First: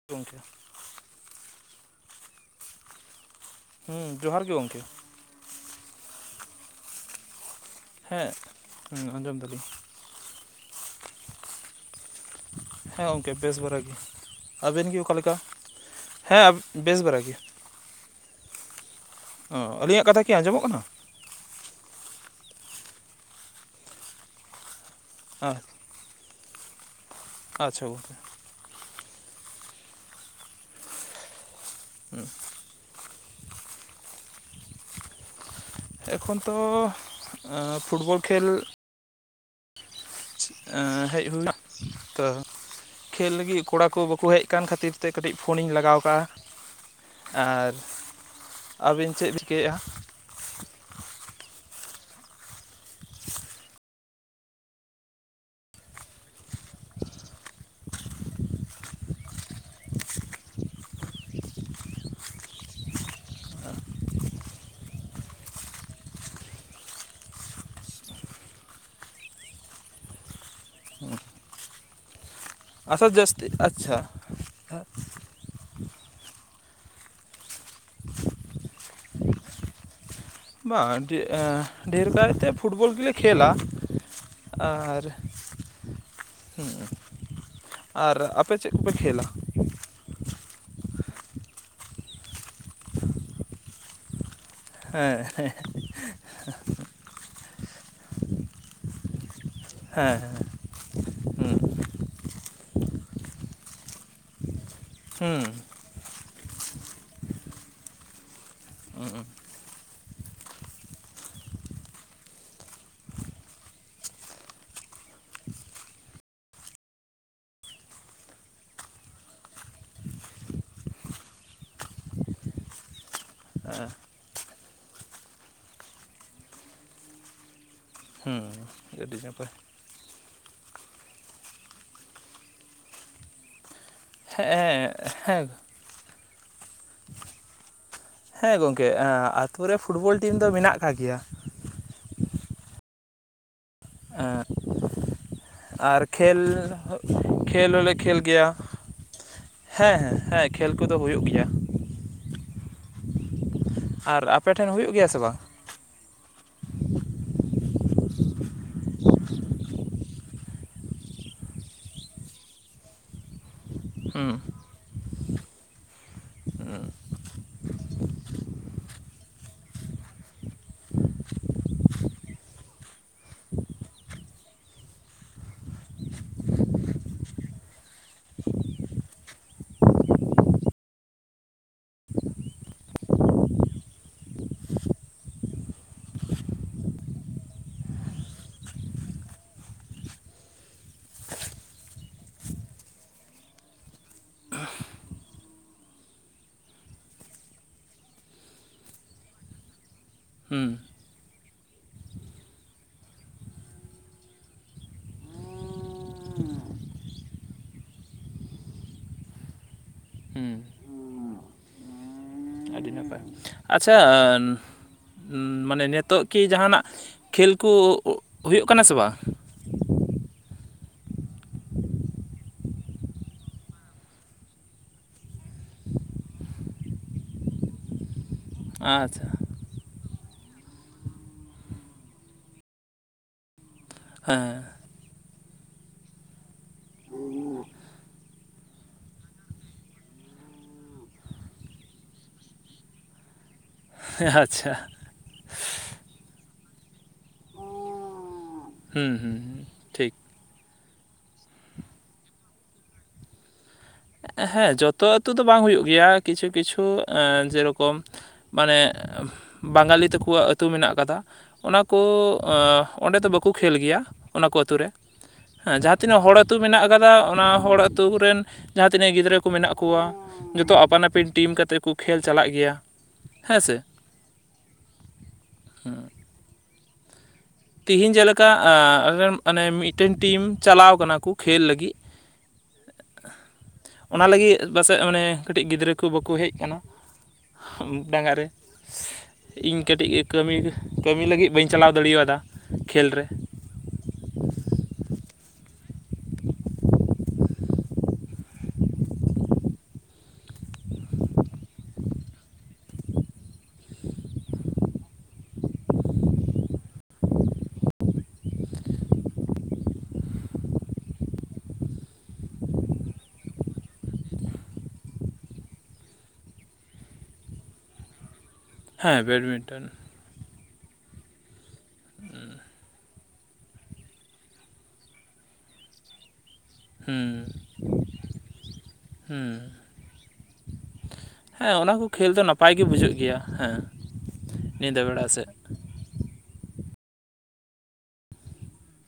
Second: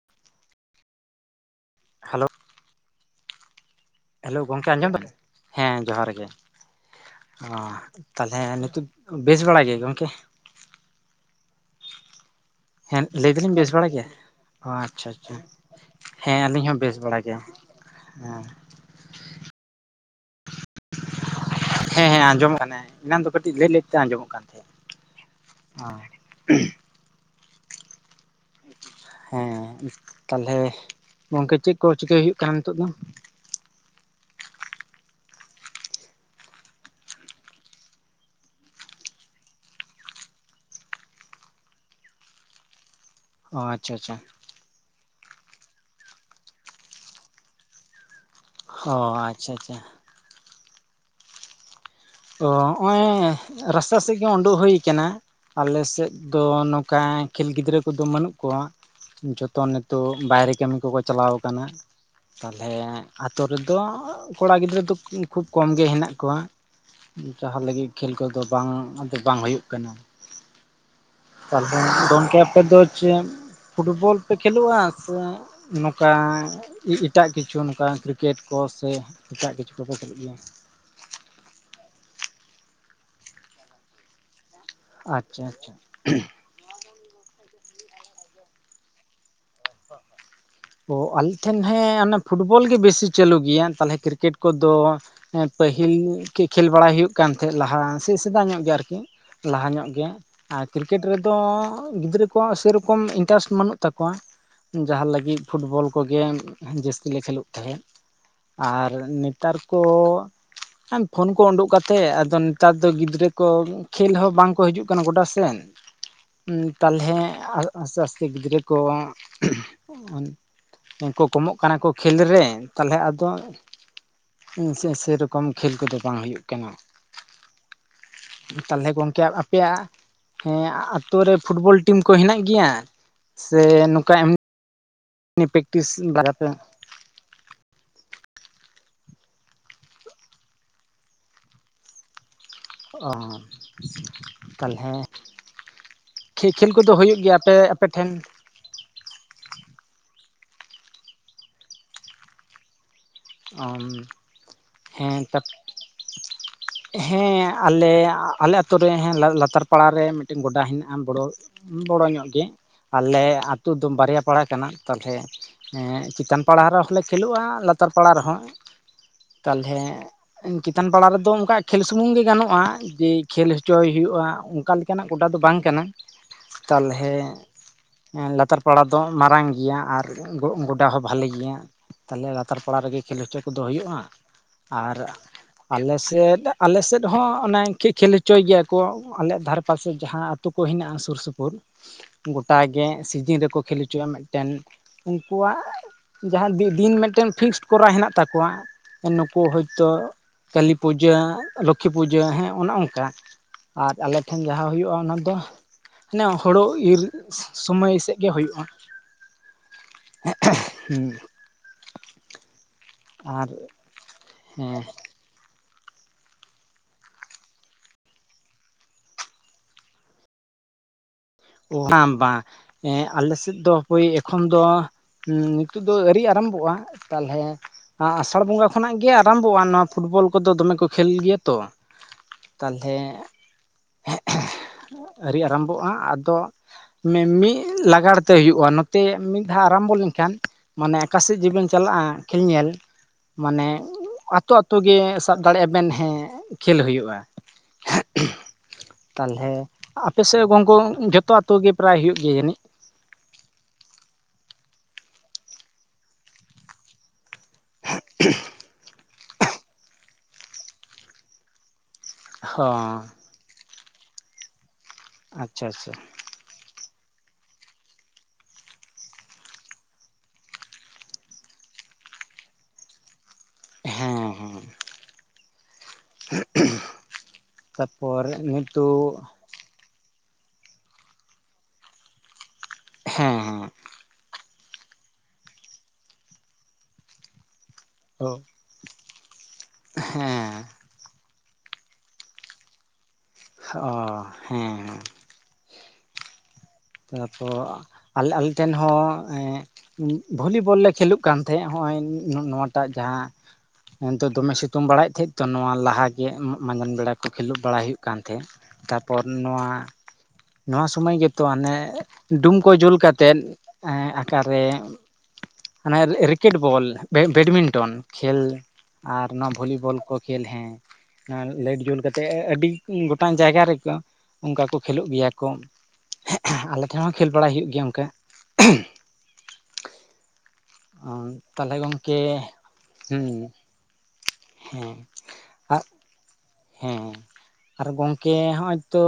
[inaudible] Hello ᱦᱮᱸ hello ᱡᱚᱦᱟᱨ ᱜᱮ ᱜᱚᱢᱠᱮ ᱟᱸᱡᱚᱢ ᱫᱟᱢ ᱦᱮᱸ ᱡᱚᱦᱟᱨ ᱜᱮ᱾ ᱚᱸᱻ ᱦᱮᱸ ᱛᱟᱦᱚᱞᱮ ᱱᱤᱛᱩᱜ ᱦᱮᱸ ᱵᱮᱥ ᱟᱸᱡᱚᱢ ᱫᱟᱞᱤᱧ ᱵᱟᱲᱟ ᱜᱮ ᱜᱚᱝᱠᱮ ᱦᱮᱸ ᱞᱟᱹᱭ ᱜᱚᱢᱠᱮ ᱫᱟᱞᱤᱧ ᱵᱮᱥ ᱵᱟᱨᱟ ᱵᱟᱲᱟ ᱜᱮ ᱜᱮᱭᱟ ᱾ ᱟᱵᱮᱱ ᱜᱮ ᱟᱪᱪᱷᱟ ᱚᱠᱟ ᱟᱪᱪᱷᱟ ᱞᱮᱠᱟ ᱦᱮᱸ ᱦᱮᱸᱻᱻ ᱟᱹᱞᱤᱧ ᱟᱵ- ᱦᱚᱸ ᱵᱮᱥ ᱵᱟᱲᱟ ᱵᱟᱨᱟ ᱜᱮ ᱜᱮᱭᱟ ᱦᱮᱸ ᱚ ᱟᱹᱞᱤᱧᱟᱜ ᱠᱟᱛᱷᱟ ᱠᱤ ᱟᱸᱡᱚᱢᱚᱜ ᱠᱟᱱᱟ? ᱦᱮᱸ ᱦᱮᱸ ᱟᱸᱡᱚᱢᱚᱜ ᱠᱟᱱᱟᱭ ᱮᱱᱟᱝ ᱫᱚ ᱠᱟᱹᱴᱤᱡ ᱞᱟᱹᱭ ᱞᱟᱹᱭ ᱛᱮ ᱟᱸᱡᱚᱢᱚᱜ ᱠᱟᱱ ᱛᱟᱦᱮᱸᱫ [inaudible] ᱦᱳᱭ [unintelligible] ᱟᱪᱪᱷᱟ [unintelligible] ᱦᱮᱸ ᱛᱟᱦᱞᱮ ᱜᱚᱝᱠᱮ ᱪᱮᱫ ᱠᱚ ᱪᱤᱠᱟᱹᱭ ᱦᱩᱭᱩᱜ ᱠᱟᱱᱟ ᱱᱤᱛᱚᱜ ᱫᱚ? ᱮᱠᱷᱚᱱ ᱛᱚᱻ ᱚᱸᱻ ᱯᱷᱩᱴᱵᱚᱞ ᱠᱷᱮᱞ ᱦᱮᱡ ᱦᱩᱱᱟᱜ ᱛᱚ ᱠᱷᱮᱞ ᱚ ᱞᱟᱹᱜᱤᱫ ᱠᱚᱲᱟ ᱟᱪᱪᱷᱟ ᱠᱚ ᱟᱪᱪᱷᱟ ᱵᱟᱠᱚ ᱦᱮᱡᱼᱼ ᱦᱮᱪ ᱠᱟᱱ ᱠᱷᱟᱹᱛᱤᱨ ᱛᱮ ᱠᱟᱹᱴᱤᱡ ᱯᱷᱳᱱᱤᱧ ᱞᱟᱜᱟᱣ ᱠᱟᱜᱼᱟ ᱟᱨ ᱚ ᱟᱹᱵᱤᱱ ᱪᱮᱫ ᱟᱪᱪᱷᱟ ᱪᱤᱠᱟᱹᱭᱮ ᱟᱪᱪᱷᱟ ᱚ ᱱᱚᱜᱼᱚᱭ ᱨᱟᱥᱛᱟ ᱥᱮᱫ ᱜᱮ ᱩᱰᱩᱜᱠ ᱦᱩᱭᱩ ᱠᱟᱱᱟ ᱟᱞᱮ ᱥᱮᱫ ᱫᱚ ᱱᱚᱝᱠᱟ ᱠᱷᱮᱞ ᱜᱤᱫᱽᱨᱟᱹ ᱠᱚᱫᱚ ᱵᱟᱹᱱᱩᱜ ᱠᱚᱣᱟ ᱡᱷᱚᱛᱚ ᱱᱤᱛᱚᱜ ᱵᱟᱭᱨᱮ ᱠᱟᱹᱢᱤ ᱠᱚᱠᱚ ᱪᱟᱞᱟᱣ ᱠᱟᱱᱟ ᱛᱟᱞᱚᱞᱮ ᱟᱛᱳ ᱨᱮᱫᱚ ᱠᱚᱲᱟ ᱜᱤᱫᱽᱨᱟᱹ ᱫᱚ ᱠᱷᱩᱵ ᱠᱚᱢ ᱜᱮ ᱦᱮᱱᱟᱜ ᱠᱚᱣᱟ ᱡᱟᱦᱟᱸ ᱞᱟᱹᱜᱤᱫ ᱠᱷᱮᱞ ᱠᱚᱫᱚ ᱵᱟᱝ ᱟᱫᱚ ᱵᱟᱝ ᱦᱩᱭᱩᱜ ᱠᱟᱱᱟ ᱛᱟᱦᱚᱞᱮ ᱜᱚᱢᱠᱮ ᱟᱯᱮ ᱫᱚ ᱟᱪᱪᱷᱟ ᱪᱮᱫ ᱡᱟᱹᱥᱛᱤ ᱟᱪᱪᱷᱟ ᱯᱷᱩᱴᱵᱚᱞ ᱯᱮ ᱠᱷᱮᱞᱳᱜᱼᱟ ᱥᱮ ᱱᱚᱝᱠᱟ ᱮᱴᱟᱜ ᱠᱤᱪᱷᱩ ᱱᱚᱝᱠᱟ ᱠᱨᱤᱠᱮᱴ ᱠᱚ ᱥᱮ ᱮᱴᱟᱜ ᱠᱤᱪᱷᱩ ᱠᱚᱠᱚ ᱠᱷᱮᱞ ᱜᱮᱭᱟ ᱵᱟ ᱡ [inaudible] ᱰᱷᱮᱨ ᱠᱟᱨᱮᱛᱮ ᱯᱷᱩᱴᱵᱚᱞ ᱜᱮᱞᱮ ᱠᱷᱮᱞᱟ ᱟᱨ ᱟᱪᱪᱷᱟ ᱟᱪᱪᱷᱟ ᱦᱮᱸ ᱟᱨ ᱟᱯᱮ ᱪᱮᱫ ᱠᱚᱯᱮ ᱠᱷᱮᱞᱟ ᱚ ᱟᱞᱮ ᱴᱷᱮᱱ ᱦᱮᱸ ᱚᱱᱟ ᱯᱷᱩᱴᱵᱚᱞ ᱜᱮ ᱵᱮᱥᱤ ᱪᱟᱹᱞᱩ ᱜᱮᱭᱟ ᱛᱟᱦᱚᱞᱮ ᱠᱨᱤᱠᱮᱴ ᱠᱚᱫᱚ ᱦᱮᱸ ᱦᱮᱸ ᱯᱟᱹᱦᱤᱞ ᱠᱷᱮᱞ ᱵᱟᱲᱟᱭ ᱦᱩᱭᱩᱜ ᱠᱟᱱ ᱛᱟᱦᱮᱸᱫ ᱞᱟᱦᱟ ᱥᱮ ᱥᱮᱫᱟᱭ ᱧᱚᱜ ᱜᱮ ᱟᱨᱠᱤ ᱞᱟᱦᱟ ᱧᱚᱜ ᱜᱮ ᱦᱮᱸ ᱟᱨ ᱠᱨᱤᱠᱮᱴ ᱨᱮᱫᱚ ᱦᱩᱸ ᱜᱤᱫᱽᱨᱟᱹ ᱠᱚᱣᱟᱜ ᱥᱮᱨᱚᱠᱚᱢ ᱤᱱᱴᱟᱨᱮᱥᱴ ᱵᱟᱹᱱᱩᱜ ᱛᱟᱠᱚᱣᱟ ᱡᱟᱦᱟᱸ ᱦᱩᱸ ᱞᱟᱹᱜᱤᱫ ᱯᱷᱩᱴᱵᱚᱞ ᱠᱚᱜᱮ ᱡᱟᱹᱥᱛᱤ ᱞᱮ ᱠᱷᱮᱞᱳᱜ ᱛᱟᱦᱮᱸᱫ ᱟᱨ ᱱᱮᱛᱟᱨ ᱠᱚ ᱯᱷᱳᱱ ᱠᱚ ᱩᱰᱩᱠ ᱠᱟᱛᱮᱮᱫ ᱟᱫᱚ ᱱᱮᱛᱟᱨ ᱫᱚ ᱜᱤᱫᱽᱨᱟᱹ ᱠᱚ ᱠᱷᱮᱞ ᱦᱚᱸ ᱵᱟᱝᱠᱚ ᱦᱤᱡᱩᱜ ᱠᱟᱱᱟ ᱜᱚᱴᱟ ᱥᱮᱱ ᱩ ᱛᱟᱞᱦᱮ ᱟᱥᱛᱮ ᱟᱥᱛᱮ ᱜᱤᱫᱽᱨᱟᱹ ᱠᱚ ᱠᱚ ᱠᱚᱢᱚᱜ ᱠᱟᱱᱟ ᱠᱚ ᱠᱷᱮᱞ ᱨᱮ ᱛᱟᱞᱦᱮ ᱟᱫᱚ ᱦᱩᱸ ᱥᱮᱨᱚᱠᱚᱢ ᱠᱷᱮᱞ ᱠᱚᱫᱚ ᱵᱟᱝ ᱦᱩᱭᱩᱜ ᱠᱟᱱᱟ ᱛᱟᱦᱚᱞᱮ ᱦᱩᱸ ᱟᱹᱰᱤ ᱜᱚᱢᱠᱮ ᱱᱟᱯᱟᱭ ᱟᱯᱮᱭᱟᱜ ᱦᱮᱸ ᱟᱛᱩᱨ ᱨᱮ ᱯᱷᱩᱴᱵᱚᱞ ᱴᱤᱢ ᱠᱚ ᱦᱮᱱᱟᱜ ᱜᱮᱭᱟ ᱥᱮ ᱱᱚᱝᱠᱟ ᱮᱢᱤ ᱦᱮᱸ ᱦᱮᱸ ᱩᱱᱤ ᱯᱮᱠᱴᱤᱥ ᱵᱟᱨᱮᱛᱮᱼᱼ ᱦᱮᱸ ᱜᱚᱢᱠᱮ ᱟᱛᱩᱨ ᱨᱮ ᱯᱷᱩᱴᱵᱚᱞ ᱴᱤᱢ ᱫᱚ ᱢᱮᱱᱟᱜ ᱟᱠᱟᱫ ᱜᱮᱭᱟ ᱚ ᱛᱟᱦᱚᱞᱮ ᱟᱨ ᱠᱷᱮᱞ ᱠᱚᱫᱚ ᱦᱩᱭᱩᱜ ᱜᱮᱭᱟ ᱟᱯᱮ ᱠᱷᱮᱞ ᱟᱯᱮ ᱦᱚᱸᱞᱮ ᱴᱷᱮᱱ ᱠᱷᱮᱞ ᱜᱮᱭᱟ ᱦᱮᱸ ᱦᱮᱸ ᱦᱮᱸ ᱠᱷᱮᱞ ᱠᱚᱫᱚ ᱦᱩᱭᱩᱜ ᱜᱮᱭᱟ ᱟᱨ ᱟᱯᱮ ᱴᱷᱮᱱ ᱦᱩᱭᱩᱜ ᱜᱮᱭᱟ ᱥᱮ ᱦᱮᱸ ᱵᱟᱝ ᱛᱟ ᱦᱮᱸ ᱟᱞᱮ ᱟᱞᱮ ᱟᱛᱳ ᱨᱮ ᱞᱟᱛᱟᱨ ᱯᱟᱲᱟᱨ ᱨᱮ ᱢᱤᱫᱴᱮᱱ ᱜᱚᱰᱟ ᱦᱮᱱᱟᱜᱼᱟ ᱵᱚᱲᱚ ᱵᱚᱲᱚ ᱧᱚᱜ ᱜᱮ ᱟᱞᱮ ᱟᱹᱛᱩ ᱫᱚ ᱵᱟᱨᱭᱟ ᱦᱩᱸ ᱯᱟᱲᱟ ᱠᱟᱱᱟ ᱛᱟᱦᱚᱞᱮ ᱦᱮᱸ ᱪᱮᱛᱟᱱ ᱯᱟᱲᱟ ᱨᱮᱦᱚᱸ ᱞᱮ ᱠᱷᱹᱞᱳᱜᱼᱟ ᱞᱟᱛᱟᱨ ᱯᱟᱲᱟ ᱨᱮᱦᱚᱸ ᱛᱟᱞᱚᱞᱮ ᱪᱮᱛᱟᱱ ᱯᱟᱲᱟ ᱨᱮᱫᱚ ᱚᱱᱠᱟ ᱠᱷᱮᱞ ᱥᱩᱢᱩᱝ ᱜᱮ ᱜᱟᱱᱚᱜᱼᱟ ᱡᱮ ᱠᱷᱮᱞ ᱦᱚᱪᱚᱭ ᱦᱩᱭᱩᱜᱼᱟ, ᱚᱱᱠᱟ ᱞᱮᱠᱟᱱᱟᱜ ᱜᱚᱰᱟ ᱫᱚ ᱵᱟᱝ ᱠᱟᱱᱟ᱾ ᱛᱟᱞᱦᱮ ᱞᱟᱛᱟᱨ ᱯᱟᱲᱟ ᱫᱚ ᱢᱟᱨᱟᱝ ᱜᱮᱭᱟ ᱟᱨ ᱜᱚᱰᱟ ᱦᱚᱸ ᱵᱷᱟᱹᱞᱤ ᱜᱮᱭᱟ᱾ ᱛᱟᱦᱞᱮ ᱞᱟᱛᱟᱨ ᱯᱟᱲᱟ ᱨᱮᱜᱮ ᱠᱷᱮᱞ ᱦᱚᱪᱚ ᱠᱚᱫᱚ ᱦᱩᱭᱩᱜᱼᱟ ᱟᱨ ᱟᱞᱮ ᱥᱮᱫ ᱟᱞᱮᱥᱮᱫ ᱦᱚᱸ ᱚᱱᱮ ᱠᱷᱮ ᱠᱷᱮᱞ ᱦᱚᱪᱚᱭ ᱜᱮᱭᱟ ᱠᱚ, ᱟᱞᱮ ᱫᱷᱟᱨᱮ ᱯᱟᱥᱮ ᱡᱟᱦᱟᱸ ᱟᱹᱛᱩ ᱠᱚ ᱦᱮᱱᱟᱜᱼᱟ ᱥᱩᱨ ᱥᱩᱯᱩᱨ ᱜᱚᱴᱟᱜ ᱜᱮ ᱥᱤᱡᱤᱱ ᱨᱮᱠᱚ ᱠᱷᱮᱞ ᱦᱚᱪᱚᱼᱟ ᱢᱤᱫᱴᱮᱱ ᱩᱱᱠᱩᱣᱟᱜ ᱡᱟᱦᱟᱸ ᱫᱤ ᱫᱤᱱ ᱢᱤᱫᱴᱮᱱ ᱯᱷᱤᱠᱥ ᱠᱚᱨᱟᱣ ᱦᱮᱱᱟᱜ ᱛᱟᱠᱚᱣᱟ᱾ ᱱᱩᱠᱩ ᱦᱳᱭᱛᱳ ᱦᱩᱸ ᱠᱟᱹᱞᱤ ᱯᱩᱡᱟᱹ, ᱞᱚᱠᱠᱷᱤ ᱯᱩᱡᱟᱹ ᱦᱮᱸ ᱚᱱᱮ ᱚᱱᱠᱟ ᱟᱨ ᱟᱞᱮᱴᱷᱮᱱ ᱡᱟᱦᱟᱸ ᱦᱩᱭᱩᱜᱼᱟ ᱚᱱᱟ ᱫᱚ ᱦᱟᱱᱮ ᱦᱳᱲᱳ ᱤᱨ ᱥᱳᱢᱚᱭ ᱥᱮᱫ ᱜᱮ ᱦᱩᱭᱩᱜᱼᱟ᱾ ᱦᱩᱸ ᱦᱩᱸ ᱟᱹᱰᱤ ᱱᱟᱯᱟᱭ ᱟᱨ ᱟᱪᱪᱷᱟ ᱦᱮᱸ ᱢᱟᱱᱮ ᱱᱤᱛᱚᱜ ᱠᱤ ᱡᱟᱦᱟᱸᱱᱟᱜ ᱠᱷᱮᱞ ᱠᱚ ᱦᱩᱭᱩᱜ ᱠᱟᱱᱟ ᱥᱮ ᱵᱟᱝ? ᱵᱟᱝ ᱵᱟᱝ ᱮᱸ ᱟᱞᱮᱥᱮᱫ ᱫᱚ ᱦᱳᱭ ᱮᱠᱷᱚᱱ ᱫᱚ ᱦᱩᱸ ᱱᱤᱛᱳᱜ ᱫᱚ ᱟᱹᱣᱨᱤ ᱟᱨᱟᱢᱵᱷᱚᱜ-ᱟ ᱛᱟᱦᱚᱞᱮ ᱟᱥᱟᱲ ᱵᱚᱸᱜᱟ ᱠᱷᱚᱱᱟᱜ ᱜᱮ ᱟᱪᱪᱷᱟ ᱟᱨᱟᱢ ᱯᱚᱜ-ᱟᱱ ᱱᱚᱣᱟ ᱯᱷᱩᱴᱵᱚᱞ ᱠᱚᱫᱚ ᱫᱚᱢᱮ ᱠᱚ ᱠᱷᱮᱞ ᱜᱮᱭᱟ ᱛᱚ ᱛᱟᱦᱚᱞᱮ ᱦᱮᱸ ᱟᱹᱣᱨᱤ ᱟᱨᱟᱢᱵᱷᱚᱜ-ᱟ [unintelligible] ᱛᱚ ᱢᱤᱫ ᱞᱟᱜᱟᱲ ᱛᱮ ᱦᱩᱭᱩᱜ-ᱟ ᱱᱚᱛᱮ ᱢᱤᱫ ᱫᱷᱟᱣ ᱟᱨᱟᱢᱵᱷᱚ ᱞᱮᱱᱠᱷᱟᱱ ᱢᱟᱱᱮ ᱚᱠᱟᱥᱮᱫ ᱡᱮᱵᱮᱱ ᱪᱟᱞᱟᱜ-ᱟ ᱠᱷᱮᱞ ᱧᱮᱞ, ᱢᱟᱱᱮ ᱟᱛᱳ ᱟᱪᱪᱷᱟ ᱟᱛᱳ ᱜᱮ ᱥᱟᱵᱽ ᱫᱟᱲᱮᱭᱟᱜ-ᱟ ᱵᱮᱱ ᱦᱮᱸ ᱠᱷᱮᱞ ᱦᱩᱭᱩᱜ-ᱟ᱾ ᱦᱩᱸ ᱦᱩᱸ ᱛᱟᱦᱚᱞᱮ ᱴᱷᱤᱠ ᱟᱯᱮ ᱥᱮᱫ ᱜᱚᱝᱠᱚ ᱡᱚᱛᱚ ᱟᱛᱳ ᱜᱮ ᱯᱨᱟᱭ ᱦᱩᱭᱩᱜ ᱜᱮᱭᱟ ᱡᱟᱹᱱᱤᱡ ᱦᱮᱸ ᱡᱚᱛᱚ ᱟᱛᱳ ᱫᱚ ᱵᱟᱝ ᱦᱩᱭᱩᱜ ᱜᱮᱭᱟ ᱠᱤᱪᱷᱩ ᱠᱤᱪᱷᱩ ᱡᱮᱨᱚᱠᱚᱢ ᱢᱟᱱᱮ ᱵᱟᱝᱜᱟᱞᱤ ᱛᱟᱠᱚᱣᱟᱜ ᱟᱹᱛᱩ ᱢᱮᱱᱟᱜ ᱟᱠᱟᱫᱟ᱾ ᱚᱱᱟᱠᱚ ᱦᱚᱸ ᱚᱸᱰᱮ ᱫᱚ ᱵᱟᱠᱚ ᱠᱷᱮᱞ ᱜᱮᱭᱟ ᱚᱱᱟᱠᱚ ᱟᱛᱳ ᱨᱮ ᱟᱪᱪᱷᱟ ᱦᱮᱸ ᱟᱪᱪᱷᱟ ᱡᱟᱦᱟᱸ ᱛᱤᱱᱟᱹᱜ ᱦᱚᱲ ᱟᱹᱛᱩ ᱢᱮᱱᱟᱜ ᱟᱠᱟᱫᱟ ᱚᱱᱟ ᱦᱚᱲ ᱟᱹᱛᱩ ᱠᱚᱨᱮᱱ ᱡᱟᱦᱟᱸ ᱛᱤᱱᱟᱹᱜ ᱜᱤᱫᱽᱨᱟᱹ ᱠᱚ ᱢᱮᱱᱟᱜ ᱠᱚᱣᱟ᱾ ᱡᱚᱛᱚ ᱟᱯᱟᱱ ᱟᱹᱯᱤᱱ ᱴᱤᱢ ᱠᱟᱛᱮᱫ ᱠᱚ ᱠᱷᱮᱞ ᱪᱟᱞᱟᱜ ᱜᱮᱭᱟ᱾ ᱦᱮᱸ ᱥᱮ ᱦᱮᱸ ᱦᱮᱸ ᱛᱤᱦᱤᱧ ᱛᱟᱨᱯᱚᱨ ᱡᱮᱞᱮᱠᱟ ᱱᱤᱛᱚᱜ ᱢᱟᱱᱮ ᱢᱤᱫᱴᱮᱱ ᱴᱤᱢ ᱪᱟᱞᱟᱣ ᱟᱠᱟᱱᱟ ᱠᱚ ᱠᱷᱮᱞ ᱞᱟᱹᱜᱤᱫ ᱦᱮᱸ ᱚᱱᱟ ᱞᱟᱹᱜᱤᱫ ᱯᱟᱥᱮᱡ ᱢᱟᱱᱮ ᱠᱟᱹᱴᱤᱡ ᱜᱤᱫᱽᱨᱟᱹ ᱠᱚ ᱵᱟᱠᱚ ᱦᱮᱡ ᱠᱟᱱᱟ᱾ [unintelligible] ᱦᱮᱸ ᱨᱮ ᱤᱧ ᱠᱟᱹᱴᱤᱡ ᱠᱟᱹᱢᱤ ᱫᱟ᱾ ᱠᱟᱹᱢᱤ ᱞᱟᱹᱜᱤᱫ ᱵᱟᱹᱧ ᱪᱟᱞᱟᱣ ᱫᱟᱲᱮᱣᱟᱫᱟ ᱠᱷᱮᱞ ᱨᱮ᱾ ᱚ ᱦᱮᱸ ᱦᱮᱸ [unintelligible] ᱟᱞᱮ ᱟᱞᱮ ᱴᱷᱮᱱ ᱦᱚᱸ ᱮᱸ ᱵᱷᱚᱞᱤᱵᱚᱞ ᱞᱮ ᱠᱷᱮᱞᱳᱜ ᱠᱟᱱ ᱛᱟᱦᱮᱸᱫ ᱱᱚᱜ ᱚᱭ ᱱᱚᱣᱟᱴᱟᱜ ᱡᱟᱦᱟᱸ ᱮᱱᱛᱮ ᱫᱚᱢᱮ ᱥᱤᱛᱩᱝ ᱵᱟᱲᱟᱭᱮᱫ ᱛᱟᱦᱮᱸᱜ ᱛᱚ ᱱᱚᱣᱟ ᱞᱟᱦᱟ ᱜᱮ ᱢᱟᱸᱡᱟᱱ ᱵᱮᱲᱟ ᱠᱚ ᱠᱷᱮᱞᱳᱜ ᱵᱟᱲᱟᱭ ᱦᱩᱭᱩᱜ ᱠᱟᱱ ᱛᱟᱦᱮᱸᱫ᱾ ᱛᱟᱯᱚᱨ ᱱᱚᱣᱟ ᱱᱚᱣᱟ ᱥᱚᱢᱚᱭ ᱜᱮᱛᱚ ᱦᱚᱱᱮ ᱰᱩᱢ ᱠᱚ ᱡᱩᱞ ᱠᱟᱛᱮᱫ ᱟᱠᱟᱨ ᱨᱮ ᱚᱱᱮ ᱨᱮ ᱨᱮᱠᱮᱴ ᱵᱚᱞ ᱵᱮ ᱵᱮᱰᱢᱤᱱᱴᱚᱱ ᱠᱷᱮᱞ ᱦᱮᱸ ᱟᱨ ᱱᱚᱣᱟ ᱵᱮᱰᱢᱤᱱᱴᱚᱱ ᱵᱷᱚᱞᱤᱵᱚᱞ ᱠᱚ ᱠᱷᱮᱞ ᱦᱮᱸ ᱚᱱᱟ ᱞᱟᱭᱤᱴ ᱡᱩᱞ ᱠᱟᱛᱮᱫ ᱟᱹᱰᱤ ᱜᱚᱴ ᱢᱤᱫᱴᱟᱝ ᱡᱟᱭᱜᱟ ᱨᱮᱠᱚ ᱚᱱᱠᱟ ᱠᱚ ᱠᱷᱮᱞᱳᱜ ᱜᱮᱭᱟ ᱠᱚ ᱟᱞᱮ ᱴᱷᱮᱱ ᱦᱚᱸ ᱠᱷᱮᱞ ᱦᱩᱸ ᱵᱟᱲᱟᱭ ᱦᱩᱭᱩᱜ ᱜᱮᱭᱟ ᱚᱱᱠᱟ ᱦᱩᱸ ᱦᱮᱸ ᱛᱟᱦᱚᱞᱮ ᱚᱱᱟ ᱠᱚ ᱜᱚᱢᱠᱮ ᱠᱷᱮᱹᱞ ᱫᱚ ᱱᱟᱯᱟᱭ ᱜᱮ ᱵᱩᱡᱷᱟᱹᱜ ᱜᱮᱭᱟ ᱦᱮᱸ ᱦᱮᱸ ᱧᱤᱫᱟᱹ ᱵᱮᱲᱟ ᱥᱮᱫ ᱦᱮᱸ ᱟᱨ ᱜᱚᱝᱠᱮ ᱦᱚᱜ ᱚᱭ ᱛᱚ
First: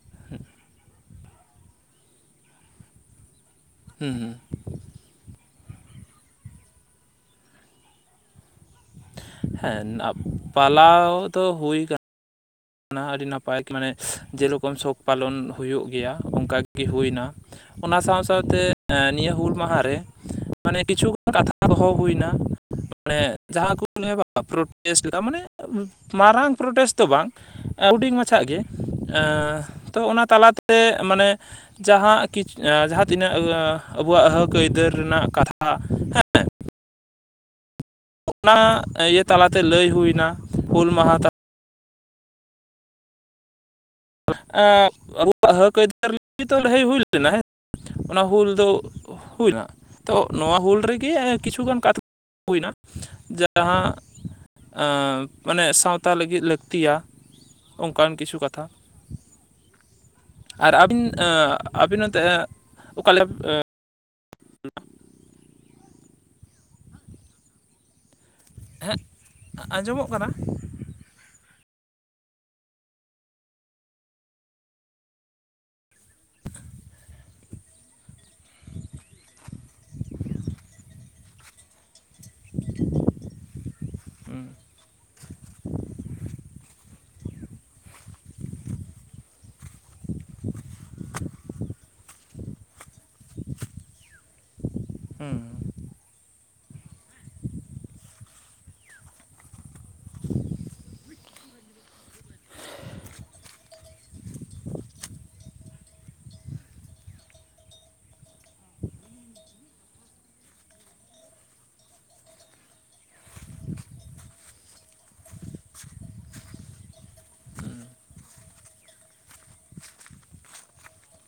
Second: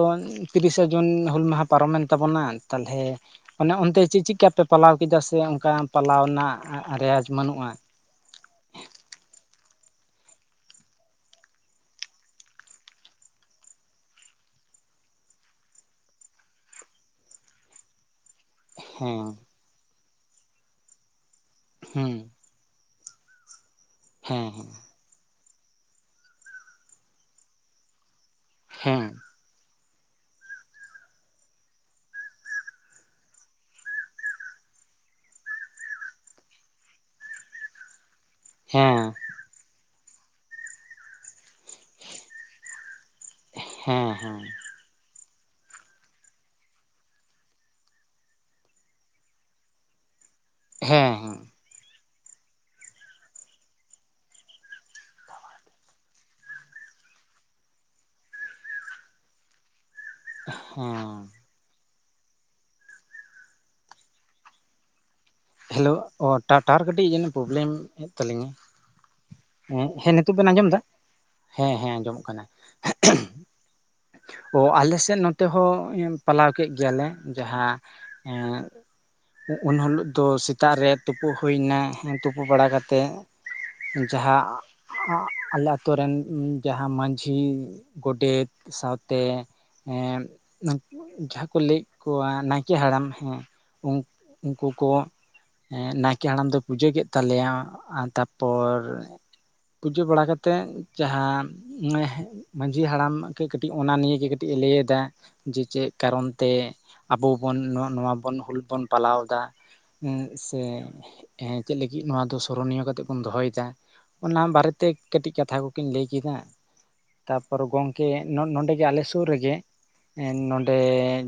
ᱛᱤᱨᱤᱥᱟ ᱡᱩᱱ ᱦᱩᱞ ᱢᱟᱦᱟ ᱯᱟᱨᱚᱢᱮᱱ ᱛᱟᱵᱚᱱᱟ ᱛᱟᱦᱚᱞᱮ ᱚᱱᱮ ᱚᱱᱛᱮ ᱪᱮᱫ ᱪᱮᱫ ᱦᱮᱸ ᱞᱮᱠᱟ ᱯᱮ? ᱯᱟᱞᱟᱣ ᱠᱮᱫᱟ ᱥᱮ ᱚᱱᱠᱟ ᱯᱟᱞᱟᱣ ᱨᱮᱱᱟᱜ ᱨᱮᱭᱟᱡᱽ ᱵᱟᱹᱱᱩᱜ-ᱟ᱾ ᱦᱮᱸ ᱯᱟᱞᱟᱣ ᱫᱚ ᱦᱩᱭ ᱠᱟᱱ ᱚᱱᱟ ᱦᱚᱸ ᱟᱹᱰᱤ ᱱᱟᱯᱟᱭ ᱢᱟᱱᱮ ᱡᱮᱨᱚᱠᱚᱢ ᱥᱚᱠ ᱯᱟᱞᱚᱱ ᱦᱩᱭᱩᱜ ᱜᱮᱭᱟ ᱚᱱᱠᱟ ᱜᱮ ᱦᱩᱭᱱᱟ᱾ ᱚᱱᱟ ᱥᱟᱸᱶ ᱥᱟᱸᱶᱛᱮ ᱦᱮᱸ ᱱᱤᱭᱟᱹ ᱦᱩᱞ ᱢᱟᱦᱟᱨᱮ᱾ ᱢᱟᱱᱮ ᱠᱤᱪᱷᱩᱜᱟᱱ ᱠᱟᱛᱷᱟ ᱫᱚᱦᱚ ᱦᱮᱸ ᱦᱩᱭᱱᱟ ᱢᱟᱱᱮ ᱡᱟᱦᱟᱸ ᱠᱚ ᱞᱟᱹᱭᱟ ᱦᱮᱸ ᱯᱨᱚᱴᱮᱥ᱾ ᱪᱮᱠᱟ ᱢᱟᱱᱮ ᱢᱟᱨᱟᱝ ᱯᱨᱚᱴᱮᱥᱴ ᱫᱚ ᱵᱟᱝ ᱦᱩᱰᱤᱧ ᱢᱟᱪᱷᱟᱪ ᱜᱮ᱾ ᱦᱮᱸ, ᱮᱸ ᱛᱚ ᱚᱱᱟ ᱛᱟᱞᱟᱛᱮ ᱢᱟᱱᱮ, ᱡᱟᱦᱟᱸ ᱠᱤ ᱮᱸ ᱡᱟᱦᱟᱸ ᱛᱤᱱᱟᱹᱜ ᱟᱵᱚᱣᱟᱜ ᱦᱚᱠ ᱟᱹᱭᱫᱟᱹᱨ ᱨᱮᱱᱟᱜ ᱠᱟᱛᱷᱟ᱾ ᱦᱮᱸ ᱚᱱᱟ ᱦᱮᱸ ᱦᱮᱸ ᱤᱭᱟᱹ ᱛᱟᱞᱟᱛᱮ ᱞᱟᱹᱭ ᱦᱩᱭᱱᱟ ᱦᱩᱞ ᱢᱟᱦᱟ ᱛᱟᱞ ᱦᱮᱸ ᱦᱮᱸ ᱮ, [inaudible] ᱟᱵᱚᱣᱟᱜ ᱦᱟᱹᱠ ᱟᱹᱭᱫᱟᱨ ᱱᱤᱛᱚ ᱞᱟᱹᱲᱦᱟᱹᱭ ᱦᱩᱭ ᱞᱮᱱᱟ, ᱦᱮᱸ ᱚᱱᱟ ᱦᱩᱞ ᱫᱚ ᱦᱩᱭᱱᱟ᱾ ᱛᱚ ᱱᱚᱣᱟ ᱦᱩᱞ ᱦᱮᱸ ᱨᱮᱜᱮ ᱦᱮᱸ ᱠᱤᱪᱷᱩᱜᱟᱱ ᱠᱟᱛᱷᱟ [unintelligible] ᱦᱩᱭᱱᱟ ᱡᱟᱦᱟᱸ, ᱟᱸ ᱢᱟᱱᱮ ᱥᱟᱸᱶᱛᱟ ᱞᱟᱹᱜᱤᱫ ᱞᱟᱹᱠᱛᱤᱭᱟ ᱚᱱᱠᱟᱱ ᱠᱤᱪᱷᱩ ᱠᱟᱛᱷᱟ᱾ ᱟᱨ ᱟᱹᱵᱤᱱ ᱦᱮᱸ ᱮᱸ ᱟᱹᱵᱤᱱ ᱱᱚᱛᱮ ᱚᱠᱟᱞᱮᱠ [inaudible] ᱦᱮᱞᱳ ᱚ ᱴᱟᱴᱟᱨ ᱠᱟᱹᱴᱤᱡ ᱡᱮᱱᱚ ᱯᱨᱚᱵᱞᱮᱢ ᱮᱫ ᱛᱟᱹᱞᱤᱧᱟ᱾ ᱦᱮᱸ ᱦᱮᱸ, ᱟᱸᱡᱚᱢᱚᱜ ᱦᱮᱸ ᱠᱟᱱᱟ ᱱᱤᱛᱳᱜ ᱵᱮᱱ ᱟᱸᱡᱚᱢ ᱮᱫᱟ ᱦᱮᱸ ᱦᱮᱸ ᱟᱸᱡᱚᱢᱚᱜ ᱠᱟᱱᱟ᱾ ᱚ ᱟᱞᱮ ᱥᱮᱫ ᱱᱚᱛᱮ ᱦᱚᱸ ᱯᱟᱞᱟᱣ ᱠᱮᱫ ᱜᱮᱭᱟ ᱞᱮ ᱡᱟᱦᱟᱸ, ᱮᱸᱜ ᱩᱱᱦᱤᱞᱳᱜ ᱫᱚ ᱥᱮᱛᱟᱜ ᱨᱮ ᱛᱩᱯᱩ ᱦᱩᱭᱮᱱᱟ᱾ ᱛᱩᱯᱩ ᱵᱟᱲᱟ ᱠᱟᱛᱮᱫ᱾ ᱡᱟᱦᱟᱸ ᱟᱞᱮ ᱟᱛᱳ ᱨᱮᱱ ᱡᱟᱦᱟᱸ ᱢᱟᱺᱡᱷᱤ ᱜᱚᱰᱮᱛ᱾ ᱥᱟᱸᱶᱛᱮ, ᱮᱸ ᱡᱟᱦᱟᱸ ᱠᱚ ᱞᱟᱹᱭᱮᱫ ᱠᱚᱣᱟ ᱱᱟᱭᱠᱮ ᱦᱟᱲᱟᱢ ᱦᱮᱸ, ᱩᱱ ᱩᱱᱠᱩ ᱠᱚ, ᱦᱩᱸ ᱱᱟᱭᱠᱮ ᱦᱟᱲᱟᱢ ᱫᱚ ᱯᱩᱡᱟᱹ ᱠᱮᱫ ᱛᱟᱞᱮᱭᱟ ᱛᱟᱯᱚᱨ ᱮᱸ, ᱯᱩᱡᱟᱹ ᱵᱟᱲᱟ ᱠᱟᱛᱮᱫ ᱡᱟᱦᱟᱸ ᱢᱟᱺᱡᱷᱤ ᱦᱟᱲᱟᱢ, ᱠᱟᱹᱴᱤᱡ ᱚᱱᱟ ᱱᱤᱭ ᱜᱮ ᱠᱟᱹᱴᱤᱡᱼ ᱮ ᱞᱟᱹᱭ ᱮᱫᱟ ᱡᱮ ᱪᱮᱫ ᱠᱟᱨᱚᱱ ᱛᱮ, ᱟᱵᱚ ᱵᱚᱱ ᱱᱚᱣᱟ ᱵᱚᱱ ᱦᱩᱞ ᱵᱚᱱ ᱯᱟᱞᱟᱣ ᱮᱫᱟ ᱥᱮ? ᱦᱮᱸ ᱪᱮᱫ ᱞᱟᱹᱜᱤᱫ ᱱᱚᱣᱟ ᱫᱚ ᱥᱚᱨᱚᱱᱤᱭᱚ ᱠᱟᱛᱮᱜ ᱵᱚᱱ ᱫᱚᱦᱚᱭ ᱮᱫᱟ᱾ ᱚᱱᱟ ᱵᱟᱨᱮᱛᱮ ᱠᱟᱹᱴᱤᱡ ᱠᱟᱛᱷᱟ ᱠᱚᱠᱤᱱ ᱞᱟᱹᱭ ᱠᱮᱫᱟ ᱛᱟᱯᱚᱨ ᱜᱚᱝᱠ ᱠᱮ ᱱᱚᱸᱰᱮᱜᱮ ᱟᱞᱮ ᱥᱩᱨ ᱨᱮᱜᱮ ᱱᱚᱸᱰᱮ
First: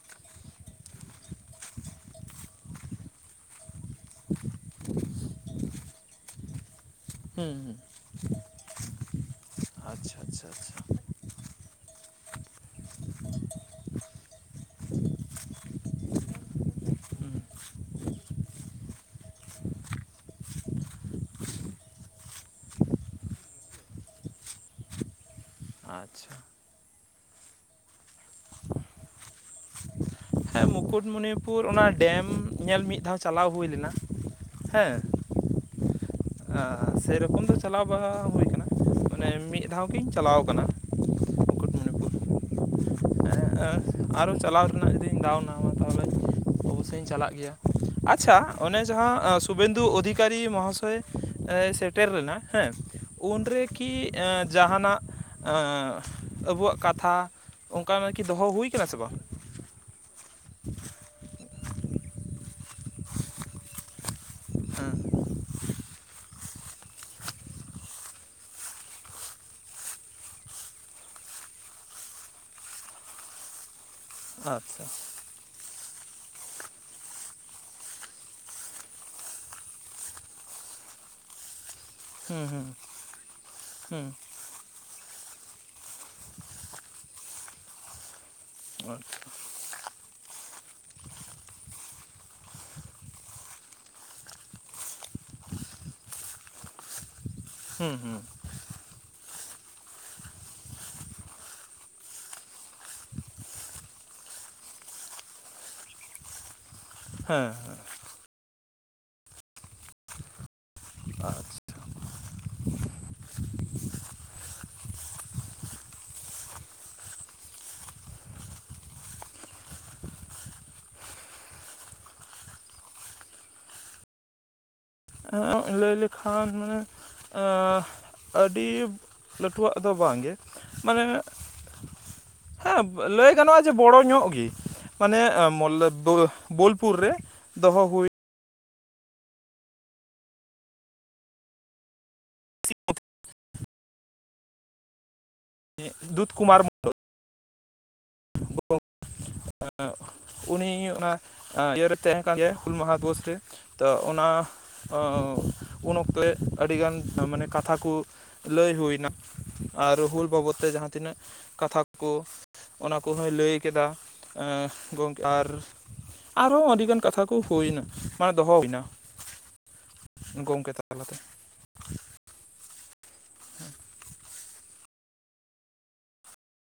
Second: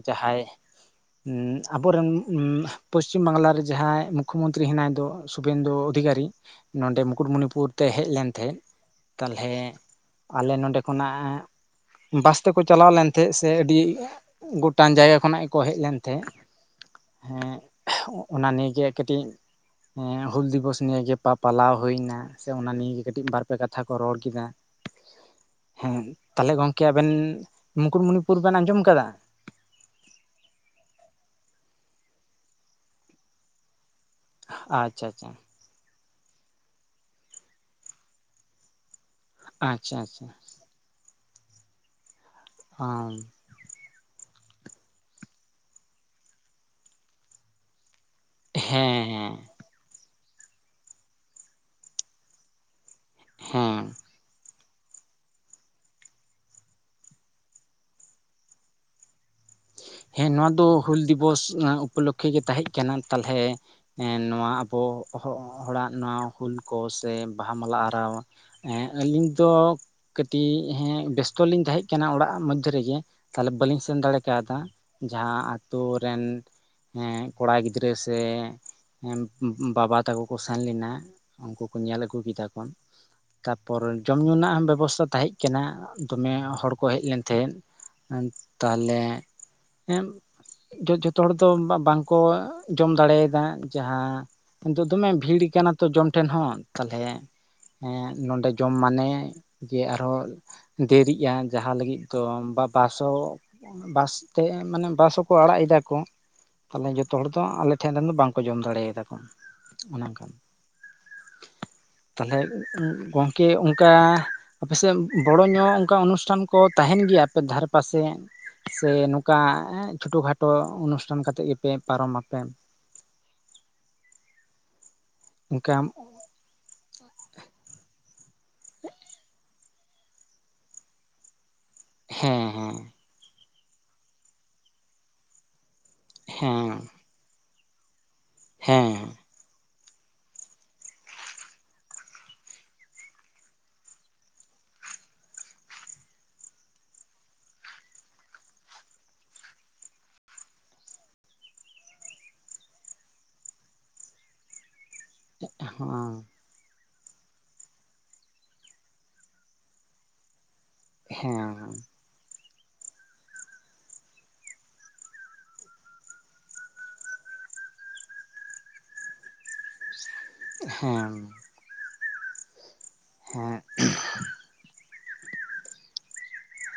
ᱡᱟᱦᱟᱸᱭ, ᱟᱵᱚᱨᱮᱱ ᱯᱚᱥᱪᱤᱢ ᱵᱟᱝᱞᱟ ᱨᱮ ᱡᱟᱦᱟᱸᱭ ᱢᱩᱠᱷᱚ ᱢᱚᱱᱛᱨᱤ ᱦᱮᱱᱟᱭ ᱫᱚ᱾ ᱥᱩᱵᱷᱮᱱᱫᱩ ᱚᱫᱷᱤᱠᱟᱨᱤ᱾ ᱱᱚᱸᱰᱮ ᱢᱩᱠᱩᱴᱢᱩᱱᱤᱯᱩᱨ ᱦᱩᱸ ᱛᱮ ᱦᱮᱡ ᱞᱮᱱ ᱛᱟᱦᱮᱸᱜ ᱛᱟᱞᱦᱮ ᱟᱪᱪᱷᱟ ᱟᱪᱪᱷᱟ ᱟᱞᱮ ᱟᱪᱪᱷᱟ ᱱᱚᱸᱰᱮ ᱠᱷᱚᱱᱟᱜ, ᱵᱟᱥ ᱛᱮᱠᱚ ᱪᱟᱞᱟᱣ ᱞᱮᱱ ᱛᱟᱦᱮᱸᱜ ᱥᱮ ᱟᱹᱰᱤ ᱜᱚᱴᱟᱝ ᱡᱟᱭᱜᱟ ᱠᱷᱚᱱᱟᱜ ᱜᱮᱠᱚ ᱦᱮᱡ ᱞᱮᱱ ᱛᱟᱦᱮᱸᱜ᱾ ᱦᱮᱸ ᱚᱱᱟ ᱱᱤᱭᱟᱹᱜᱮ ᱠᱟᱹᱴᱤᱡ, ᱦᱩᱞ ᱫᱤᱵᱚᱥ ᱱᱤᱭᱮ ᱯᱟ ᱯᱟᱞᱟᱣ ᱦᱩᱭ ᱮᱱᱟ᱾ ᱥᱮ ᱚᱱᱟ ᱱᱤᱭᱮ ᱠᱟᱹᱴᱤᱡ ᱵᱟᱨᱯᱮ ᱠᱟᱛᱷᱟ ᱠᱚ ᱨᱚᱲ ᱠᱮᱫᱟ ᱦᱮᱸ᱾ ᱟᱪᱪᱷᱟ ᱛᱟᱦᱚᱞᱮ ᱜᱚᱝᱠᱮ ᱟᱵᱮᱱ, ᱢᱩᱠᱩᱴᱢᱩᱱᱤᱯᱩᱨ ᱵᱮᱱ ᱟᱸᱡᱚᱢ ᱠᱟᱫᱟ? ᱦᱮᱸ ᱢᱩᱠᱩᱴᱢᱩᱱᱤᱯᱩᱨ ᱚᱱᱟ ᱰᱮᱢ ᱧᱮᱞ ᱢᱤᱫ ᱫᱷᱟᱣ ᱪᱟᱞᱟᱣ ᱦᱩᱭ ᱞᱮᱱᱟ᱾ ᱦᱮᱸ ᱟᱪᱪᱷᱟ ᱟᱪᱪᱷᱟ ᱥᱮᱨᱚᱠᱚᱢ ᱫᱚ ᱪᱟᱞᱟᱣ ᱵᱟᱝ ᱼᱟ ᱦᱩᱭ ᱠᱟᱱᱟ᱾ ᱚᱱᱮ ᱢᱤᱫ ᱫᱷᱟᱣ ᱟᱪᱪᱷᱟ ᱜᱤᱧ ᱟᱪᱪᱷᱟ ᱪᱟᱞᱟᱣ ᱠᱟᱱᱟ᱾ ᱦᱟᱢ, ᱟᱨᱦᱚ ᱪᱟᱞᱟᱣ ᱨᱮᱱᱟᱜ ᱡᱩᱫᱤᱧ ᱫᱟᱣᱱᱟᱢᱟ ᱛᱟᱦᱚᱞᱮ ᱚᱵᱚᱥᱳᱭ ᱤᱧ ᱪᱟᱞᱟᱜ ᱜᱮᱭᱟ᱾ ᱟᱪᱪᱷᱟ ᱚᱱᱮ ᱡᱟᱦᱟᱸ ᱦᱮᱸ ᱥᱩ ᱥᱩᱵᱮᱱᱫᱩ ᱚᱫᱷᱤᱠᱟᱨᱤ ᱢᱚᱦᱟᱥᱚᱭ ᱥᱮᱴᱮᱨ ᱞᱮᱱᱟ ᱦᱮᱸ ᱩᱱᱨᱮ ᱦᱮᱸ ᱠᱤ? ᱡᱟᱦᱟᱱᱟᱜ ᱟᱵᱚᱣᱟᱜ ᱠᱟᱛᱷᱟ, ᱚᱝᱠᱟ ᱟᱨᱠᱤ ᱫᱚᱦᱚ ᱦᱩᱭ ᱠᱟᱱᱟ ᱥᱮ ᱵᱟᱝ? ᱦᱮᱸ ᱱᱚᱣᱟ ᱫᱚ ᱦᱩᱞ ᱫᱤᱵᱚᱥ ᱩᱯᱚᱞᱚᱠᱷᱮ ᱜᱮ ᱛᱟᱦᱮᱸᱜ ᱠᱟᱱᱟ ᱛᱟᱦᱚᱞᱮ, ᱱᱚᱣᱟ ᱟᱵᱚ ᱦᱮᱸ ᱦᱚᱲᱟᱜ ᱱᱚᱣᱟ ᱦᱩᱞ ᱠᱚ ᱥᱮ ᱵᱟᱦᱟ ᱢᱟᱞᱟ ᱟᱨᱟᱣ ᱦᱮᱸ ᱟᱹᱞᱤᱧ ᱫᱚ ᱠᱟᱹᱴᱤᱡ ᱦᱮᱸ ᱵᱮᱥᱛᱚ ᱞᱤᱧ ᱛᱟᱦᱮᱸ ᱠᱟᱱᱟ ᱚᱲᱟᱜ ᱢᱚᱫᱽᱫᱷᱮ ᱨᱮᱜᱮ ᱛᱟᱦᱚᱞᱮ ᱵᱟᱹᱞᱤᱧ ᱥᱮᱱ ᱫᱟᱲᱮ ᱠᱟᱣᱫᱟ ᱟᱪᱪᱷᱟ ᱡᱟᱦᱟᱸ ᱟᱛᱳ ᱨᱮᱱ ᱦᱮᱸ ᱠᱚᱲᱟ ᱜᱤᱫᱽᱨᱟᱹ ᱥᱮ ᱦᱮᱸ ᱵᱟᱵᱟ ᱛᱟᱠᱚ ᱠᱚ ᱥᱮᱱ ᱞᱮᱱᱟ ᱩᱱᱠᱩ ᱠᱚ ᱧᱮᱞ ᱟᱹᱜᱩ ᱠᱮᱫᱟ ᱦᱩᱸ ᱠᱚ ᱛᱟᱯᱚᱨ ᱦᱩᱸ ᱡᱚᱢ ᱧᱩ ᱨᱮᱱᱟᱜ ᱦᱚᱸ ᱵᱮᱵᱚᱥᱛᱷᱟ ᱛᱟᱦᱮᱸᱡ ᱠᱟᱱᱟ ᱫᱚᱢᱮ ᱦᱚᱲ ᱠᱚ ᱦᱮᱡ ᱞᱮᱱ ᱛᱟᱦᱮᱸᱫ ᱦᱩᱸ ᱛᱟᱦᱞᱮ [unintelligible] ᱡᱚ ᱡᱚᱛᱷᱚ ᱦᱚᱲ ᱫᱚ ᱵᱟᱝᱠᱚ ᱡᱚᱢ ᱫᱟᱲᱮ ᱟᱫᱟ ᱡᱟᱦᱟᱸ ᱫᱚ ᱫᱚᱢᱮ ᱵᱷᱤᱲ ᱠᱟᱱᱟ ᱛᱚ ᱡᱚᱢ ᱴᱷᱮᱱ ᱦᱚᱸ ᱛᱟᱞᱦᱮ ᱮ ᱦᱩᱸ ᱦᱩᱸ ᱱᱚᱰᱮ ᱡᱚᱢ ᱢᱟᱱᱮ ᱡᱮ ᱟᱨᱦᱚᱸ ᱫᱮᱨᱤᱜᱼᱟ ᱡᱟᱦᱟᱸ ᱞᱟᱹᱜᱤᱫ ᱫᱚ ᱵᱟ ᱵᱟᱥ ᱦᱚᱸ ᱵᱟᱥ ᱛᱮ ᱢᱟᱱᱮ ᱵᱟᱥ ᱦᱚᱸᱠᱚ ᱟᱲᱟᱜ ᱫᱟ ᱠᱚ ᱛᱟᱦᱚᱞᱮ ᱡᱚᱛᱷᱚ ᱦᱚᱲ ᱫᱚ ᱦᱮᱸ ᱟᱞᱮ ᱴᱷᱮᱱ ᱨᱮᱱ ᱫᱚ ᱵᱟᱝᱠᱚ ᱡᱚᱢ ᱫᱟᱲᱮ ᱠᱟᱫᱟ ᱚᱱᱮ ᱚᱱᱠᱟ [unintelligible] ᱛᱟᱞᱦᱮ ᱜᱚᱝᱠᱮ ᱚᱝᱠᱟ ᱟᱯᱮᱥᱮᱫ ᱵᱚᱲᱚ ᱧᱚᱜ ᱚᱱᱠᱟ ᱚᱱᱩᱥᱴᱷᱟᱱ ᱠᱚ ᱛᱟᱦᱮᱸᱱ ᱜᱮᱭᱟ ᱟᱯᱮ ᱫᱷᱟᱨᱮ ᱯᱟᱥᱮ ᱥᱮ ᱱᱚᱝᱠᱟ ᱪᱷᱳᱴᱳ ᱠᱷᱟᱴᱳ ᱚᱱᱩᱥᱴᱷᱟᱱ ᱠᱟᱛᱮᱫ ᱜᱮᱯᱮ ᱯᱟᱨᱚᱢᱟᱯᱮ ᱚᱜ ᱚᱱᱠᱟ ᱞᱟᱹᱭ ᱞᱮᱠᱷᱟᱱ ᱢᱟᱱᱮ ᱮ ᱟᱹᱰᱤ ᱞᱟᱹᱴᱩᱣᱟᱜ ᱫᱚ ᱵᱟᱝᱜᱮ ᱢᱟᱱᱮ ᱦᱮᱸ ᱦᱮᱸ ᱞᱟᱹᱭ ᱜᱟᱱᱚᱜᱼᱟ ᱡᱮ ᱵᱚᱲᱚ ᱧᱚᱜ ᱜᱮ ᱢᱟᱱᱮ ᱦᱮᱸ ᱵᱳᱞᱯᱩᱨ ᱨᱮ ᱫᱚᱦᱚ ᱦᱩᱭ ᱦᱮᱸ ᱫᱩᱛ ᱠᱩᱢᱟᱨ ᱢᱚ [inaudible] ᱮᱫ ᱩᱱᱤ ᱚᱱᱟ ᱤᱭᱟᱹᱨᱮ ᱛᱟᱦᱮᱸ ᱠᱟᱱ ᱜᱮᱭᱟ ᱦᱩᱞ ᱢᱟᱦᱟ ᱫᱤᱵᱚᱥ ᱨᱮ ᱛᱚ ᱚᱱᱟ ᱚ ᱩᱱ ᱦᱚᱸ ᱚᱠᱛᱮ ᱟᱹᱰᱤᱜᱟᱱ ᱢᱟᱱᱮ ᱠᱟᱛᱷᱟ ᱠᱚ ᱞᱟᱹᱭ ᱦᱩᱭᱱᱟ ᱟᱨ ᱦᱩᱞ ᱵᱟᱵᱚᱫ ᱛᱮ ᱡᱟᱦᱟᱸ ᱛᱤᱱᱟᱹᱜ ᱦᱮᱸ ᱠᱟᱛᱷᱟ ᱠᱚ ᱠᱚᱦᱚᱭ ᱞᱟᱹᱭ ᱠᱮᱫᱟ ᱮ ᱜᱚᱝᱠᱮ ᱟᱨ ᱟᱨᱦᱚᱸ ᱟᱹᱰᱤᱜᱟᱱ ᱠᱟᱛᱷᱟ ᱠᱚ ᱦᱩᱭᱱᱟ ᱢᱟᱱᱮ ᱫᱚᱦᱚ ᱦᱩᱭᱱᱟ ᱜᱚᱝᱠᱮ ᱛᱟᱞᱟᱛᱮ ᱦᱮᱸ ᱦᱮᱸ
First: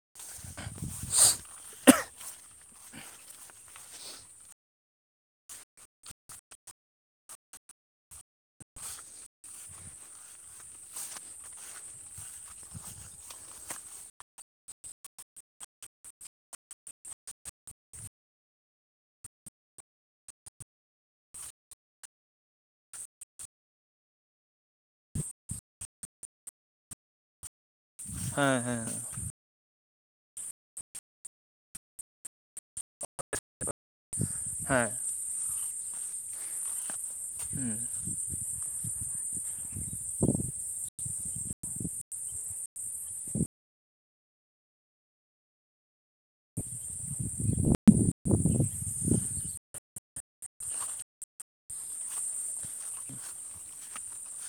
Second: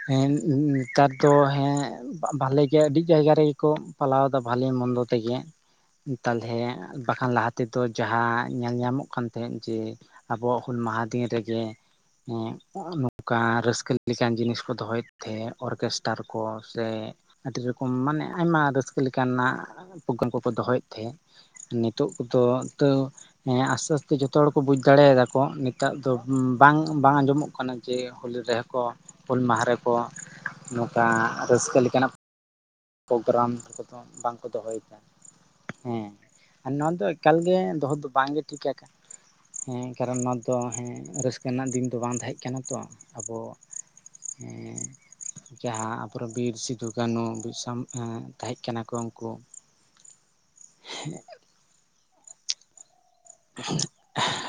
ᱦᱮᱸ ᱱᱮᱛᱟᱨ ᱫᱚ ᱦᱮᱸ ᱵᱷᱟᱞᱮ ᱜᱮ ᱟᱹᱰᱤ ᱡᱟᱭᱜᱟ ᱨᱮᱜᱮ ᱠᱚ ᱯᱟᱞᱟᱣ ᱫᱟ ᱵᱷᱟᱞᱮ ᱢᱚᱱᱫᱚ ᱛᱮᱜᱮ ᱛᱟᱞᱦᱮ ᱵᱟᱠᱷᱟᱱ ᱞᱟᱦᱟ ᱛᱮᱫᱚ ᱡᱟᱦᱟᱸ ᱧᱮᱞ ᱧᱟᱢᱚᱜ ᱠᱟᱱ ᱛᱟᱦᱮᱸᱫ ᱡᱮ ᱟᱵᱚᱣᱟᱜ ᱦᱩᱞ ᱢᱟᱦᱟ ᱫᱤᱱ ᱨᱮᱜᱮ ᱮ ᱱᱚᱝᱠᱟᱱ ᱨᱟᱹᱥᱠᱟᱹ ᱞᱮᱠᱟᱱ ᱡᱤᱱᱤᱥ ᱠᱚ ᱫᱚᱦᱚᱭᱮᱫ ᱛᱮ ᱚᱨᱠᱮᱥᱴᱟᱨ ᱠᱚ ᱥᱮ ᱟᱹᱰᱤ ᱨᱚᱠᱚᱢ ᱢᱟᱱᱮ ᱟᱭᱢᱟ ᱨᱟᱹᱥᱠᱟᱹ ᱞᱮᱠᱟᱱᱟᱜ ᱯᱨᱳᱜᱨᱟᱢ ᱠᱚᱠᱚ ᱫᱚᱦᱚᱭᱮᱫ ᱛᱟᱦᱮᱸᱫ ᱱᱤᱛᱚᱜ ᱠᱚᱫᱚ ᱛᱟ. ᱣ ᱦᱮᱸ ᱟᱥᱛᱮ ᱟᱥᱛᱮ ᱡᱚᱛᱚ ᱦᱚᱲ ᱠᱚ ᱵᱩᱡ ᱫᱟᱲᱮᱭᱟᱫᱟᱠᱚ ᱱᱮᱛᱟᱨ ᱫᱚ ᱵᱟᱝ ᱵᱟᱝ ᱟᱸᱡᱚᱢᱚᱜ ᱠᱟᱱᱟ ᱡᱮ ᱦᱩᱞ ᱦᱮᱸ ᱨᱮᱦᱚᱸ ᱠᱚ ᱦᱮᱸ ᱦᱩᱞ ᱢᱟᱦᱟ ᱨᱮᱠᱚ ᱱᱚᱝᱠᱟ ᱨᱟᱹᱥᱠᱟᱹ ᱞᱮᱠᱟᱱᱟᱜ ᱯᱳᱠᱜᱨᱟᱢ ᱠᱚᱫᱚ ᱵᱟᱝᱠᱚ ᱦᱮᱸ ᱫᱚᱦᱚᱭᱫᱟ ᱦᱮᱸ ᱟᱨ ᱱᱚᱣᱟ ᱫᱚ ᱮᱠᱟᱞᱜᱮ ᱦᱩᱸ ᱫᱚᱦᱚ ᱫᱚ ᱵᱟᱝᱜᱮ ᱴᱷᱤᱠᱟ ᱦᱮᱸ ᱠᱟᱨᱚᱱ ᱱᱚᱣᱟ ᱫᱚ ᱦᱮᱸ ᱨᱟᱹᱥᱠᱟᱹ ᱨᱮᱱᱟᱜ ᱫᱤᱱ ᱫᱚ ᱵᱟᱝ ᱛᱟᱦᱮᱸᱡ ᱠᱟᱱᱟ ᱛᱚ ᱟᱵᱚ ᱦᱮᱸ ᱡᱟᱦᱟᱸ ᱟᱵᱚᱨᱮ ᱵᱤᱨ ᱥᱤᱫᱩ ᱠᱟᱹᱱᱩ ᱛᱟᱢ ᱮ ᱛᱟᱸᱦᱮᱡ ᱠᱟᱱᱟ ᱠᱚ ᱩᱱᱠᱩ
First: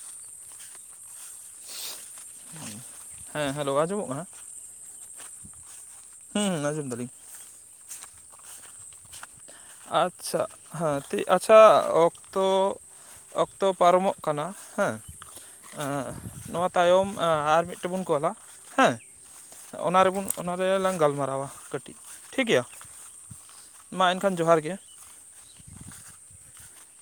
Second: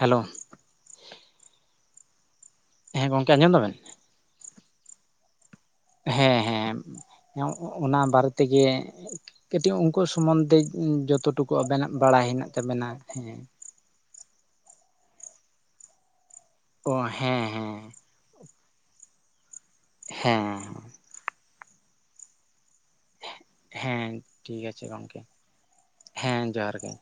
ᱦᱮᱞᱳ ᱜᱚᱝᱠᱮ ᱦᱮᱸ ᱟᱸᱡᱚᱢ ᱦᱮᱞᱳ ᱫᱟᱵᱮᱱ ᱟᱸᱡᱚᱢᱚᱜ ᱠᱟᱱᱟ ᱦᱮᱸ ᱦᱩᱸ ᱟᱡᱚᱢ ᱫᱟᱞᱤᱧ ᱚᱱᱟ ᱵᱟᱨᱮ ᱛᱮᱜᱮᱼᱼ ᱠᱟᱹᱴᱤᱡ ᱩᱱᱠᱩ ᱟᱪᱪᱷᱟ ᱥᱚᱢᱚᱱᱛᱮ ᱦᱮᱸ ᱴᱷᱤᱠ ᱡᱚᱛᱚ ᱴᱩᱠᱩ ᱟᱪᱪᱷᱟ ᱟᱵᱮᱱᱟᱜ ᱵᱟᱲᱟᱭ ᱦᱮᱱᱟᱜ ᱛᱟᱵᱮᱱᱟ ᱦᱮᱸ᱾ ᱛᱚ ᱯᱟᱨᱚᱢᱚᱜ ᱠᱟᱱᱟ ᱦᱮᱸ ᱱᱚᱣᱟᱼᱼ ᱚ ᱛᱟᱭᱚᱢ ᱦᱮᱸ ᱟᱨ ᱦᱮᱸ ᱢᱤᱫᱴᱮᱱ ᱵᱚᱱ ᱠᱚᱞᱟ ᱦᱮᱸ᱾ ᱚᱱᱟ ᱨᱮᱵᱚᱱ ᱚᱱᱟ ᱦᱮᱸ ᱨᱮᱞᱟᱝ ᱜᱟᱞᱢᱟᱨᱟᱣᱟ ᱠᱟᱹᱴᱤᱡ, ᱴᱷᱤᱠ ᱜᱮᱭᱟ? ᱢᱟ ᱦᱮᱸ ᱮᱱᱠᱷᱟᱱ ᱡᱚᱦᱟᱨ ᱴᱷᱤᱠ ᱜᱮ ᱟᱪᱷᱮ ᱜᱚᱝᱠᱮ ᱦᱮᱸ ᱡᱚᱦᱟᱨ ᱜᱮ᱾